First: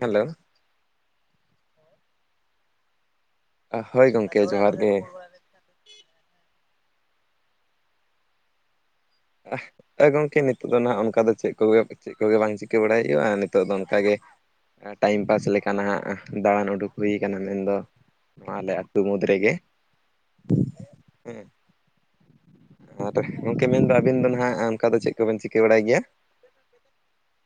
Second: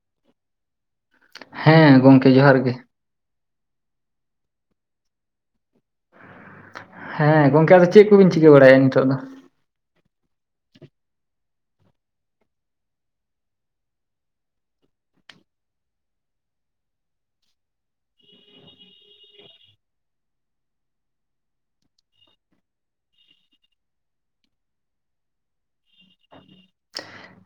Hello. ᱦᱮᱸ ᱜᱚᱢᱠᱮ ᱡᱚᱸᱦᱟᱨ ᱜᱮ᱾ ᱦᱳᱭ ᱜᱚᱢᱠᱮ ᱡᱚᱸᱦᱟᱨ ᱜᱮ᱾ ᱦᱮᱸ ᱜᱚᱢᱠᱮ ᱟᱫᱚ ᱪᱮᱫ ᱠᱚᱵᱤᱱ ᱪᱤᱠᱟᱹ ᱵᱟᱲᱟᱭᱮᱫ-ᱟ ᱱᱤᱛᱚᱜ ᱫᱚ? [inaudible] ᱮ ᱜᱚᱢᱠᱮ ᱱᱤᱛᱚᱜ ᱫᱚ ᱱᱟᱦᱟᱜ ᱚᱱᱠᱟ ᱫᱚ ᱪᱮᱫ ᱠᱚᱜᱮ ᱪᱮᱫ ᱠᱚᱜᱮ ᱵᱟᱝ ᱪᱤᱠᱟᱹ ᱵᱟᱲᱟᱭ ᱦᱩᱭᱩᱜᱼᱟ ᱟᱨ ᱱᱤᱛᱚᱜ ᱫᱚ ᱚᱱᱠᱟᱜᱮ ᱴᱟᱭᱤᱢ ᱯᱟᱥ ᱞᱮᱠᱟ ᱱᱟᱦᱟᱜ ᱫᱟᱬᱟᱱ ᱩᱰᱩᱠ ᱦᱩᱭ ᱠᱟᱱᱟ ᱢᱮᱱᱫᱚ ᱟᱞᱮ ᱟᱛᱩ ᱢᱩᱫᱽ ᱨᱮ ᱜᱮ᱾ ᱟᱨ ᱜᱚᱢᱠᱮ ᱢᱮᱱᱫᱚ ᱟᱵᱤᱱ ᱫᱚ ᱱᱟᱦᱟᱜ ᱚᱱᱠᱟ ᱫᱚ ᱪᱮᱫ ᱠᱚᱵᱤᱱ ᱪᱤᱠᱟᱹ ᱵᱟᱲᱟᱭ ᱜᱮᱭᱟ?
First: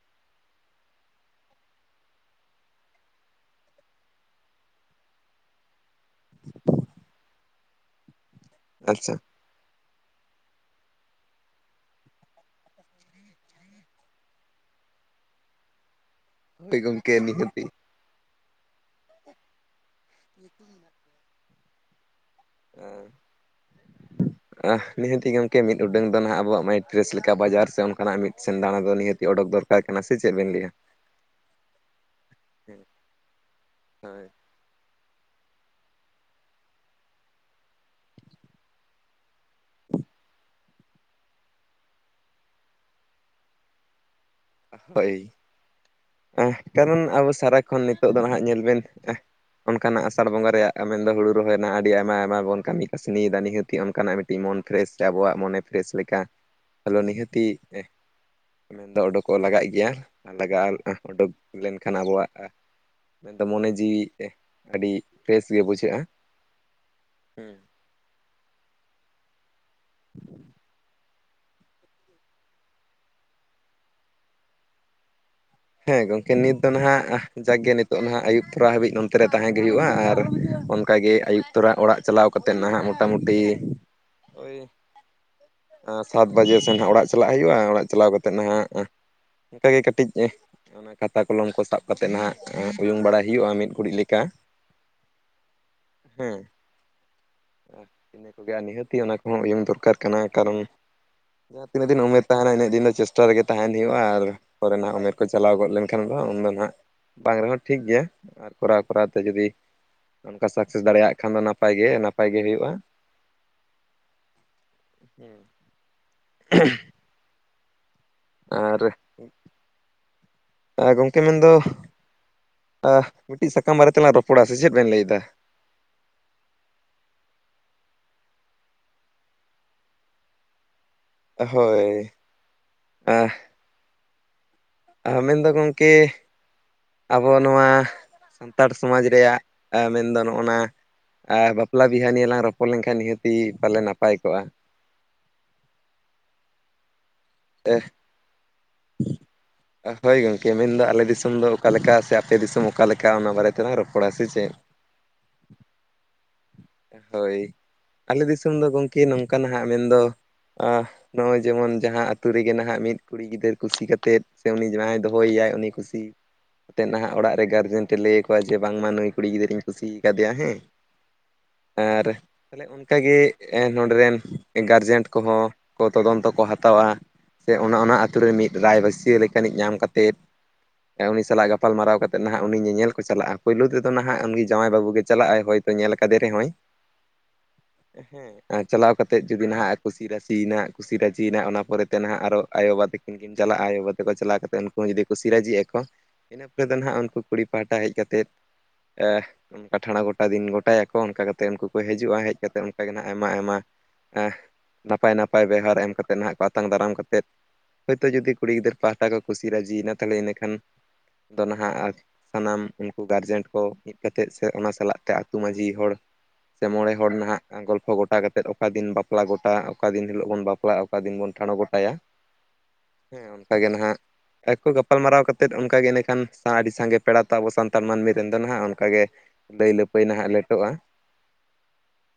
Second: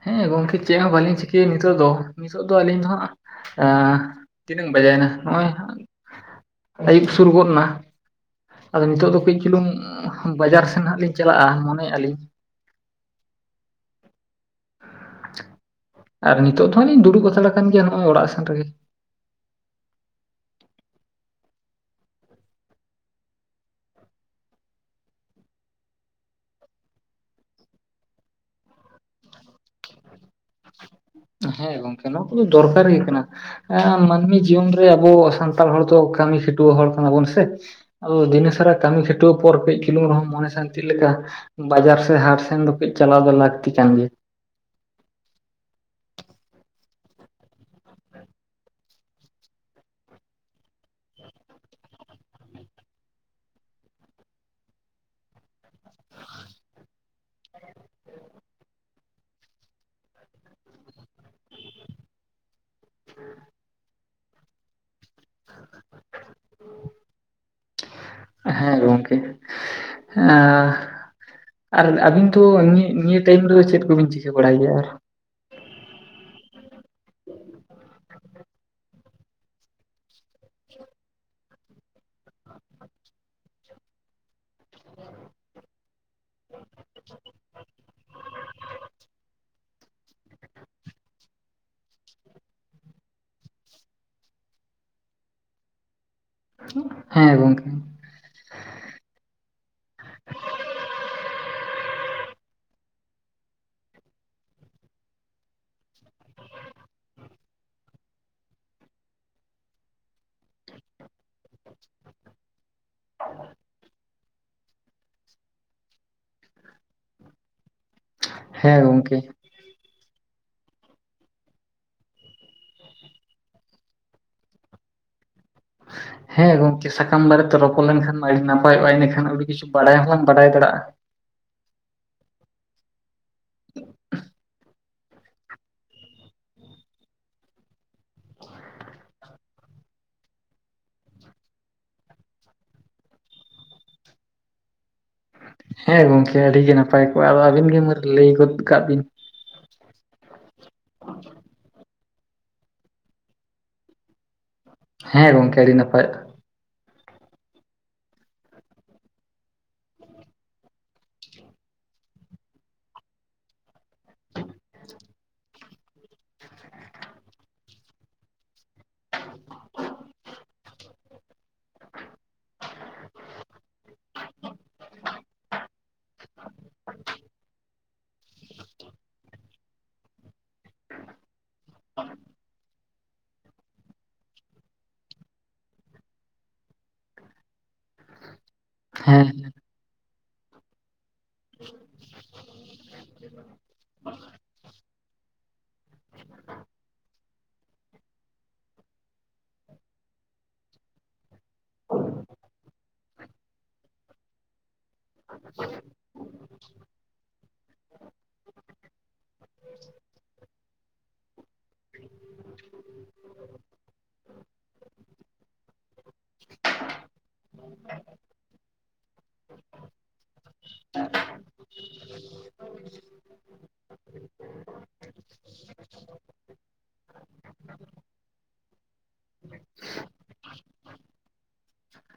ᱦᱮᱸ ᱜᱚᱢᱠᱮ ᱪᱮᱫ ᱦᱚᱸ ᱵᱟᱹᱞᱤᱧ ᱪᱤᱠᱟᱹᱭᱟ ᱱᱤᱛᱚᱜ ᱫᱚ᱾ ᱱᱤᱛᱚᱜ ᱫᱚ ᱟᱹᱞᱤᱧ ᱫᱚ ᱦᱟᱸᱜ ᱟᱸ ᱛᱤᱱᱟᱹᱜ ᱵᱟᱡᱟᱣᱮᱱᱟ ᱱᱚᱜᱼᱚᱭ ᱟᱭᱩᱵ ᱥᱩᱨ ᱜᱚᱫ ᱮᱱᱟ ᱟᱫᱚ ᱱᱤᱛᱳᱜ ᱟᱪᱪᱷᱟ ᱫᱚ ᱠᱟᱹᱡ ᱪᱩᱞᱩᱝ ᱵᱟᱡᱟᱨ ᱥᱮᱱ ᱦᱟᱸᱜ ᱞᱤᱧ ᱪᱟᱞᱟᱜᱼᱟ ᱢᱚᱱᱮᱭᱮᱫᱼᱟ ᱞᱤᱧ᱾ ᱟᱨ ᱱᱤᱛᱚᱜ ᱫᱚ ᱦᱳᱭ ᱦᱟᱸᱜ ᱞᱤᱧ ᱜᱚᱢᱠᱮ ᱫᱩᱲᱩᱵ ᱦᱟᱛᱟᱲ ᱱᱤᱦᱟᱹᱛᱤ ᱟᱠᱟᱱ ᱜᱮᱭᱟ ᱱᱚᱜ ᱚᱭ ᱚᱲᱟᱜ ᱥᱮᱱᱨᱮᱜᱮ᱾ [inaudible] [inaudible] ᱟᱦ ᱱᱤᱦᱟᱹᱛᱤ ᱜᱮ ᱜᱚᱢᱠᱮ ᱢᱤᱫ ᱩᱰᱟᱹᱝ ᱫᱚ ᱱᱟᱦᱟᱜ ᱟᱵᱚᱣᱟᱜ ᱢᱟᱭᱤᱱᱰ ᱯᱷᱨᱮᱥ ᱞᱮᱠᱟ ᱵᱟᱡᱟᱨ ᱥᱮ ᱚᱱᱠᱟᱱᱟᱜ ᱢᱤᱫ ᱥᱮ ᱫᱟᱬᱟᱸ ᱫᱚ ᱱᱤᱟᱹᱛᱤ ᱫᱚ ᱚᱰᱚᱠ ᱫᱚᱨ ᱠᱟᱨ ᱠᱟᱱᱟ ᱥᱮ ᱪᱮᱫ ᱵᱮᱱ ᱞᱟᱹᱭᱟ? ᱦᱮᱸ ᱜᱚᱢᱠᱮ ᱱᱚᱣᱟ ᱠᱚᱫᱚ ᱫᱚᱨᱠᱟᱨ ᱜᱮ ᱠᱟᱱᱟ᱾ ᱮᱸ ᱢᱟᱹᱱᱢᱤ ᱡᱤᱭᱚᱱ ᱨᱮ ᱟᱵᱚ ᱥᱟᱱᱛᱟᱲ ᱦᱚᱲ ᱫᱚ ᱠᱟᱹᱢᱤ ᱠᱷᱟᱹᱴᱩᱣᱟᱹ ᱦᱚᱲ ᱠᱟᱱᱟ ᱵᱚᱱ ᱥᱮ᱾ ᱟᱫᱚ ᱫᱤᱱᱟᱹᱥᱟᱨᱟ ᱠᱟᱹᱢᱤ ᱠᱷᱟᱹᱴᱣᱟᱹ ᱯᱚᱨ ᱠᱟᱹᱡ ᱪᱩᱞᱩᱝ ᱨᱮᱦᱚᱸ ᱢᱚᱱᱮ ᱥᱟᱱᱛᱤ ᱞᱮᱠᱟ ᱵᱟᱡᱟᱨ ᱥᱮᱫ ᱦᱟᱴ ᱥᱮᱱ ᱫᱚ ᱠᱟᱹᱡ ᱪᱟᱞᱟᱣ ᱫᱚ ᱞᱟᱹᱠᱛᱤ ᱠᱟᱱ ᱜᱮᱭᱟ᱾ ᱦᱳᱭ ᱟᱦ ᱠᱟᱨᱚᱱ ᱟᱵᱚ ᱥᱟᱨᱟᱠᱷᱚᱱ ᱱᱤᱛᱚᱜ ᱫᱚ ᱱᱟᱦᱟᱜ ᱧᱮᱞ ᱵᱮᱱ ᱟᱦ᱾ ᱚᱱᱠᱟᱱᱟᱜ ᱟᱥᱟᱲ ᱵᱚᱸᱜᱟ ᱨᱮᱭᱟᱜ ᱢᱮᱱᱫᱚ ᱦᱩᱲᱩ ᱨᱚᱦᱚᱭ ᱨᱮᱱᱟᱜ ᱟᱹᱰᱤ ᱟᱭᱢᱟ ᱟᱭᱢᱟ ᱵᱚᱱ ᱠᱟᱹᱢᱤ ᱠᱟᱥᱱᱤᱭᱮᱫᱟ ᱱᱤᱦᱟᱹᱛᱤ ᱚᱱᱠᱟᱱᱟᱜ ᱢᱤᱫ ᱢᱚᱱ ᱯᱷᱨᱮᱥ ᱥᱮ ᱟᱵᱚᱣᱟᱜ ᱢᱚᱱᱮ ᱯᱷᱨᱮᱥ ᱞᱮᱠᱟ ᱟᱞᱚ ᱱᱤᱦᱟᱹᱛᱤ [inaudible] ᱢᱮᱱᱫᱚ ᱩᱰᱩᱠᱚᱜ ᱞᱟᱜᱟᱜ ᱜᱮᱭᱟ ᱟᱨ ᱞᱟᱜᱟᱜᱼᱟ ᱩᱰᱩᱠ ᱞᱮᱱᱠᱷᱟᱱ ᱟᱵᱚᱣᱟᱜ ᱢᱮᱱᱫᱚ ᱢᱚᱱᱮ ᱡᱤᱣᱤ ᱟᱹᱰᱤ ᱯᱷᱨᱮᱥ ᱜᱮ ᱵᱩᱡᱷᱟᱹᱜᱼᱟ ᱦᱮᱸ᱾ ᱦᱮᱸ ᱜᱚᱢᱠᱮ ᱟ᱾ ᱟᱨ ᱟᱹᱵᱤᱱ ᱫᱚ ᱱᱤᱭᱟᱹ ᱱᱤᱭᱟᱹ ᱴᱟᱭᱤᱢ ᱨᱮᱫᱚ ᱪᱮᱫ ᱠᱚᱵᱤᱱ ᱪᱤᱠᱟᱹ ᱵᱟᱲᱟᱭ ᱜᱮᱭᱟ ᱟᱨ? ᱦᱮᱸ ᱜᱚᱢᱠᱮ ᱱᱤᱛ ᱫᱚ ᱱᱟᱦᱟᱜ ᱟᱦ ᱡᱟᱸᱠᱜᱮ ᱱᱤᱛᱚᱜ ᱱᱟᱦᱟᱜ ᱟᱹᱭᱩᱵ ᱛᱚᱨᱟ ᱦᱟᱹᱵᱤᱡ ᱱᱚᱱᱛᱮ ᱨᱮ ᱛᱟᱦᱮᱸ ᱜᱮ ᱦᱩᱭᱩᱜᱼᱟ ᱟᱨ ᱚᱱᱠᱟᱜᱮ ᱟᱹᱭᱩᱵ ᱛᱚᱨᱟ ᱚᱲᱟᱜ ᱪᱟᱞᱟᱣ ᱠᱟᱛᱮᱫ ᱱᱟᱦᱟᱜ ᱢᱚᱴᱟ ᱢᱩᱴᱤ [inaudible] ᱥᱟᱛ ᱵᱟᱡᱮ ᱥᱮᱱ ᱦᱟᱸᱜ ᱚᱲᱟᱜ ᱪᱟᱞᱟᱜ ᱦᱩᱭᱩᱜᱼᱟ᱾ ᱚᱲᱟᱜ ᱪᱟᱞᱟᱣ ᱠᱟᱛᱮᱫ ᱱᱦᱟᱸᱜ ᱚᱱᱠᱟ ᱜᱮ ᱠᱟᱹᱴᱤᱡ ᱚᱱᱟ ᱠᱷᱟᱛᱟ ᱠᱚᱞᱚᱢ ᱠᱚ ᱥᱟᱵ ᱠᱟᱛᱮᱫ ᱱᱟᱦᱟᱜ ᱩᱭᱩᱝ ᱵᱟᱲᱟᱭ ᱦᱩᱭᱩᱜᱼᱟ ᱢᱤᱫ ᱜᱷᱩᱲᱤᱡ ᱞᱮᱠᱟ᱾ [inaudible] ᱦᱮᱸ ᱜᱚᱝᱠᱮ᱾ ᱱᱤᱦᱟᱹᱛᱤ ᱚᱱᱟ ᱠᱚᱦᱚᱸ ᱩᱭᱩᱝ ᱫᱚᱨᱠᱟᱨ ᱠᱟᱱᱟ᱾ ᱠᱟᱨᱚᱱ ᱡᱟᱦᱟᱸ ᱛᱤᱱᱟᱹᱜ ᱫᱤᱱ ᱩᱢᱮᱨ ᱛᱟᱦᱮᱸᱱᱟ ᱤᱱᱟᱹᱜ ᱫᱤᱱ ᱫᱚ ᱪᱮᱥᱴᱟ ᱨᱮᱜᱮ ᱛᱟᱦᱮᱸᱱ ᱦᱩᱭᱩᱜᱼᱟ ᱟᱨ ᱯᱚᱨᱮ ᱱᱟᱦᱟᱜ ᱩᱢᱮᱨ ᱠᱚ ᱪᱟᱞᱟᱣ ᱜᱚᱫ ᱞᱮᱱᱠᱷᱟᱱ ᱫᱚ ᱦᱟᱸᱜ ᱩᱱ ᱫᱚ ᱱᱟᱦᱟᱜ ᱵᱟᱝ ᱨᱮᱦᱚᱸ ᱴᱷᱤᱠ ᱜᱮᱭᱟ ᱟᱨ ᱠᱚᱨᱟᱣ ᱠᱚᱨᱟᱣ ᱛᱮ ᱡᱩᱫᱤ ᱚᱱᱠᱟ ᱥᱟᱠᱥᱮᱥ ᱫᱟᱲᱮᱭᱟᱜ ᱠᱷᱟᱱ ᱫᱚ ᱱᱟᱯᱟᱭ ᱜᱮ ᱱᱟᱯᱟᱭ ᱜᱮ ᱦᱩᱭᱩᱜᱼᱟ᱾ [inaudible] ᱦᱮᱸ ᱜᱚᱝᱠᱮ ᱟᱨ ᱜᱚᱢᱠᱮ ᱢᱮᱱ ᱫᱚ ᱟᱦ ᱢᱤᱫᱽ ᱴᱤᱡ ᱥᱟᱠᱟᱢ ᱵᱟᱨᱮ ᱛᱮᱞᱟᱝ ᱨᱚᱯᱚᱲᱟ ᱥᱮ ᱪᱮᱫ ᱵᱮᱱ ᱞᱟᱹᱭ ᱫᱟ ᱦ [inaudible] ᱦᱮᱸ ᱜᱚᱸᱠᱮ ᱥᱟᱠᱟᱢ ᱵᱟᱨᱮᱛᱮ ᱨᱚᱯᱚᱲ ᱞᱮᱱ ᱠᱷᱟᱱ ᱢᱟ ᱟᱹᱰᱤ ᱱᱟᱯᱟᱭᱚᱜᱼᱟ ᱤᱱᱟᱹ ᱠᱷᱟᱱ ᱟᱹᱰᱤ ᱠᱤᱪᱷᱩ ᱵᱟᱰᱟᱭᱚᱜᱼᱟ ᱵᱟᱰᱟᱭ ᱵᱟᱲᱟᱜᱼᱟ ᱦᱳᱭ ᱟᱵᱽᱤᱱ ᱫᱚ ᱜᱚᱝᱠᱮ ᱟᱵᱚ ᱱᱚᱣᱟ ᱥᱟᱱᱛᱟᱲ ᱥᱚᱢᱟᱡᱽ ᱨᱮᱭᱟᱜ ᱟᱢᱮᱱᱻᱫᱚ ᱱᱚᱜᱼᱱᱟ ᱟᱨ ᱵᱟᱯᱞᱟ ᱵᱤᱦᱟᱹᱱᱤᱭᱮ ᱞᱟᱝ ᱨᱚᱯᱚᱲ ᱞᱮᱱ ᱠᱷᱟᱱ ᱱᱤᱦᱟᱹᱛᱤ ᱯᱟᱞᱮ ᱱᱟᱯᱟᱭ ᱠᱚᱜᱼᱟ ᱦᱮᱸ ᱜᱚᱝᱠᱮ ᱟᱹᱰᱤ ᱜᱮ ᱱᱟᱯᱟᱭ ᱠᱚᱜᱼᱟ ᱟᱫᱚ ᱟᱹᱵᱤᱱ ᱜᱮ ᱢᱟᱹᱨ ᱞᱟᱹᱭ ᱜᱚᱫ ᱠᱟᱜ ᱵᱤᱱ ᱦᱳᱭ ᱜᱚᱝᱠᱮ ᱢᱮᱱᱫᱚ ᱟᱞᱮ ᱫᱤᱥᱚᱢ ᱫᱚ ᱚᱠᱟ ᱞᱮᱠᱟ ᱥᱮ ᱟᱯᱮ ᱫᱤᱥᱚᱢ ᱚᱠᱟ ᱞᱮᱠᱟ ᱚᱱᱟ ᱵᱟᱨᱮ ᱛᱮᱞᱟᱝ ᱨᱚᱯᱚᱲᱟ ᱥᱮ ᱪᱮᱫ ᱦᱮᱸ ᱜᱚᱝᱠᱮ ᱟᱹᱰᱤ ᱱᱟᱯᱟᱭᱚᱜᱼᱟ ᱦᱳᱭ ᱟᱞᱮ ᱫᱤᱥᱚᱢ ᱫᱚ ᱜᱚᱝᱠᱮ ᱱᱚᱝᱠᱟᱱᱟ ᱦᱟᱸᱜ ᱢᱮᱱ ᱫᱚ ᱟᱸᱦ ᱱᱚᱜᱼᱚᱭ ᱡᱮᱢᱚᱱ ᱡᱟᱦᱟᱸ ᱟᱛᱳ ᱨᱮ ᱜᱮ ᱢᱤᱫ ᱠᱩᱲᱤ ᱜᱤᱫᱟᱹᱨ ᱠᱩᱥᱤ ᱠᱟᱛᱮᱫ ᱥᱮ ᱩᱱᱤ ᱡᱟᱦᱟᱸᱭ ᱫᱚᱦᱚᱭ ᱮᱭᱟᱭ ᱩᱱᱤ ᱠᱩᱥᱤ ᱠᱟᱛᱮᱫ ᱱᱟᱦᱟᱜ ᱚᱲᱟᱜ ᱨᱮ ᱜᱟᱨᱡᱮᱱ ᱴᱷᱮᱡ ᱞᱟᱹᱭ ᱟᱠᱚ ᱦᱚᱭ ᱡᱮ ᱵᱟᱝ ᱢᱟ ᱱᱩᱭ ᱠᱩᱲᱤ ᱜᱤᱫᱽᱨᱟᱹᱧ ᱠᱩᱥᱤ ᱠᱟᱫᱮᱭᱟ ᱦᱮᱸ ᱟᱨ ᱛᱟᱦᱞᱮ ᱚᱱᱠᱟ ᱜᱮ ᱮᱱ ᱱᱚᱸᱰᱮᱨᱮᱱ ᱜᱟᱨᱡᱮᱱ ᱠᱚ ᱦᱚᱸ ᱠᱚ ᱛᱚᱫᱚᱱᱛᱚ ᱠᱚ ᱦᱟᱛᱟᱣᱟ ᱦᱟᱛᱟᱣᱟ ᱥᱮ ᱚᱱᱟ ᱚᱱᱟ ᱟᱹᱛᱩ ᱨᱮ ᱢᱤᱫ ᱨᱟᱭ ᱵᱟᱹᱥᱭᱟᱹ ᱞᱮᱠᱟᱱᱤᱡ ᱧᱟᱢ ᱠᱟᱛᱮᱫ ᱩᱱᱤ ᱥᱟᱞᱟᱜ ᱜᱟᱯᱟᱞ ᱢᱟᱨᱟᱣ ᱠᱟᱛᱮᱫ ᱱᱟᱦᱟᱜ ᱩᱱᱤ ᱥᱟᱞᱟᱜ ᱜᱟᱯᱚᱞ ᱢᱟᱨᱟᱣ ᱠᱟ ᱛᱮᱫ ᱱᱦᱟᱜ ᱩᱱᱤ ᱧᱮᱸᱧᱮᱸᱞ ᱠᱚ ᱪᱟᱞᱟᱜᱼᱟ ᱯᱳᱭᱞᱳ ᱛᱮ ᱫᱚ ᱱᱟᱦᱜ ᱩᱱᱤ ᱡᱟᱶᱟᱭ ᱵᱟᱹᱵᱩ ᱜᱮ ᱪᱟᱞᱟᱜ ᱟᱭ ᱦᱚᱭ ᱛᱚ ᱧᱮᱞ ᱠᱟᱫᱮ ᱨᱮᱦᱚᱸᱭ [inaudible] ᱦᱮᱸ ᱪᱟᱞᱟᱣ ᱠᱟᱛᱮᱫ ᱦᱮᱸ ᱡᱩᱫᱤ ᱱᱟᱦᱟᱜ ᱠᱩᱥᱤ ᱨᱟᱹᱥᱤᱭᱮᱱᱟ ᱠᱩᱥᱤ ᱨᱟᱹᱡᱤᱭᱮᱱᱟ ᱚᱱᱟ ᱯᱚᱨᱮ ᱛᱮ ᱱᱟᱦᱟᱜ ᱟᱨᱚ ᱟᱭᱳ ᱵᱟᱵᱟ ᱛᱤᱠᱤᱱ ᱩᱱᱠᱤᱱ ᱠᱤᱱ ᱪᱟᱞᱟᱜᱼᱟ ᱟᱭᱳ ᱵᱟᱵᱟ ᱛᱮ ᱠᱚ ᱪᱟᱞᱟᱣ ᱠᱟᱛᱮ ᱩᱱᱠᱩ ᱦᱚᱸ ᱡᱩᱫᱤ ᱠᱩᱥᱤ ᱨᱟᱹᱡᱤᱜ ᱟᱠᱚ ᱤᱱᱟᱹ ᱯᱚᱨᱮ ᱫᱚ ᱱᱦᱟᱸᱜ ᱩᱱᱠᱩ ᱠᱩᱲᱤ ᱯᱟᱦᱴᱟ ᱦᱮᱡ ᱠᱟᱛᱮᱫ ᱚᱱᱠᱟ ᱴᱷᱟᱬᱚᱸ ᱜᱚᱴᱟ ᱫᱤᱱ ᱜᱚᱴᱟᱭᱟᱠᱚ ᱚᱱᱠᱟ ᱠᱟᱛᱮᱫ ᱩᱱᱠᱩ ᱠᱚ ᱦᱤᱡᱩᱜᱼᱟ ᱦᱮᱡ ᱠᱟᱛᱮᱫ ᱚᱱᱠᱟ ᱜᱮ ᱟᱭᱢᱟ-ᱟᱭᱢᱟ ᱱᱟᱯᱟᱭ ᱱᱟᱯᱟᱭ ᱵᱮᱣᱦᱟᱨ ᱮᱢ ᱠᱟᱛᱮᱫ ᱱᱦᱟᱜ ᱠᱚ ᱟᱛᱟᱝ ᱫᱟᱨᱟᱢ ᱠᱟᱛᱮᱫ ᱦᱳᱭᱛᱳ ᱡᱩᱫᱤ ᱠᱩᱲᱤ ᱜᱤᱫᱽᱟᱹᱨ ᱯᱟᱦᱴᱟ ᱠᱚ ᱠᱩᱥᱤ ᱨᱟᱹᱡᱤᱭᱱᱟ ᱛᱟᱦᱚᱞᱮ ᱤᱱᱟᱹ ᱠᱷᱟᱱ ᱫᱚ ᱱᱟᱦᱟᱜ ᱟᱨ ᱥᱟᱱᱟᱢ ᱩᱱᱠᱩ ᱜᱟᱨᱡᱮᱱ ᱠᱚ ᱢᱤᱫ ᱠᱟᱛᱮᱫ ᱥᱮ ᱚᱱᱟ ᱥᱟᱞᱟᱜ ᱛᱮ ᱟᱹᱛᱩ ᱢᱟᱺᱡᱷᱤ ᱦᱚᱲ ᱥᱮ ᱢᱚᱬᱮ ᱦᱚᱲ ᱱᱟᱦᱟᱜ ᱜᱚᱞᱯᱷᱚ ᱜᱚᱴᱟ ᱠᱟᱛᱮᱫ ᱚᱠᱟ ᱫᱤᱱ ᱵᱟᱯᱞᱟ ᱜᱚᱴᱟ ᱚᱠᱟ ᱫᱤᱱ ᱦᱤᱞᱚᱜ ᱵᱚᱱ ᱵᱟᱯᱞᱟᱜ ᱵᱟᱯᱞᱟ ᱚᱠᱟ ᱫᱤᱱ ᱵᱚᱱ ᱴᱟᱬᱚ ᱜᱚᱴᱟᱭᱟ ᱦᱮᱸ ᱚᱱᱠᱟ ᱜᱮ ᱱᱦᱟᱜ ᱟᱠᱚ ᱜᱟᱯᱟᱞ ᱢᱟᱨᱟᱣ ᱠᱟᱛᱮᱫ ᱚᱱᱠᱟ ᱜᱮ ᱤᱱᱟᱹ ᱠᱷᱟᱱ ᱥᱟ ᱟᱹᱰᱤ ᱥᱟᱸᱜᱮ ᱯᱮᱲᱟ ᱛᱟᱵᱚ ᱟᱵᱚ ᱥᱟᱱᱛᱟᱲ ᱢᱟᱹᱱᱢᱤ ᱨᱮᱱ ᱫᱚ ᱱᱦᱟᱜ ᱚᱱᱠᱟ ᱜᱮ ᱫᱟᱹᱭ ᱞᱟᱹᱯᱟᱹᱭ ᱱᱦᱟᱜ ᱞᱮᱴᱚᱜᱼᱟ [inaudible]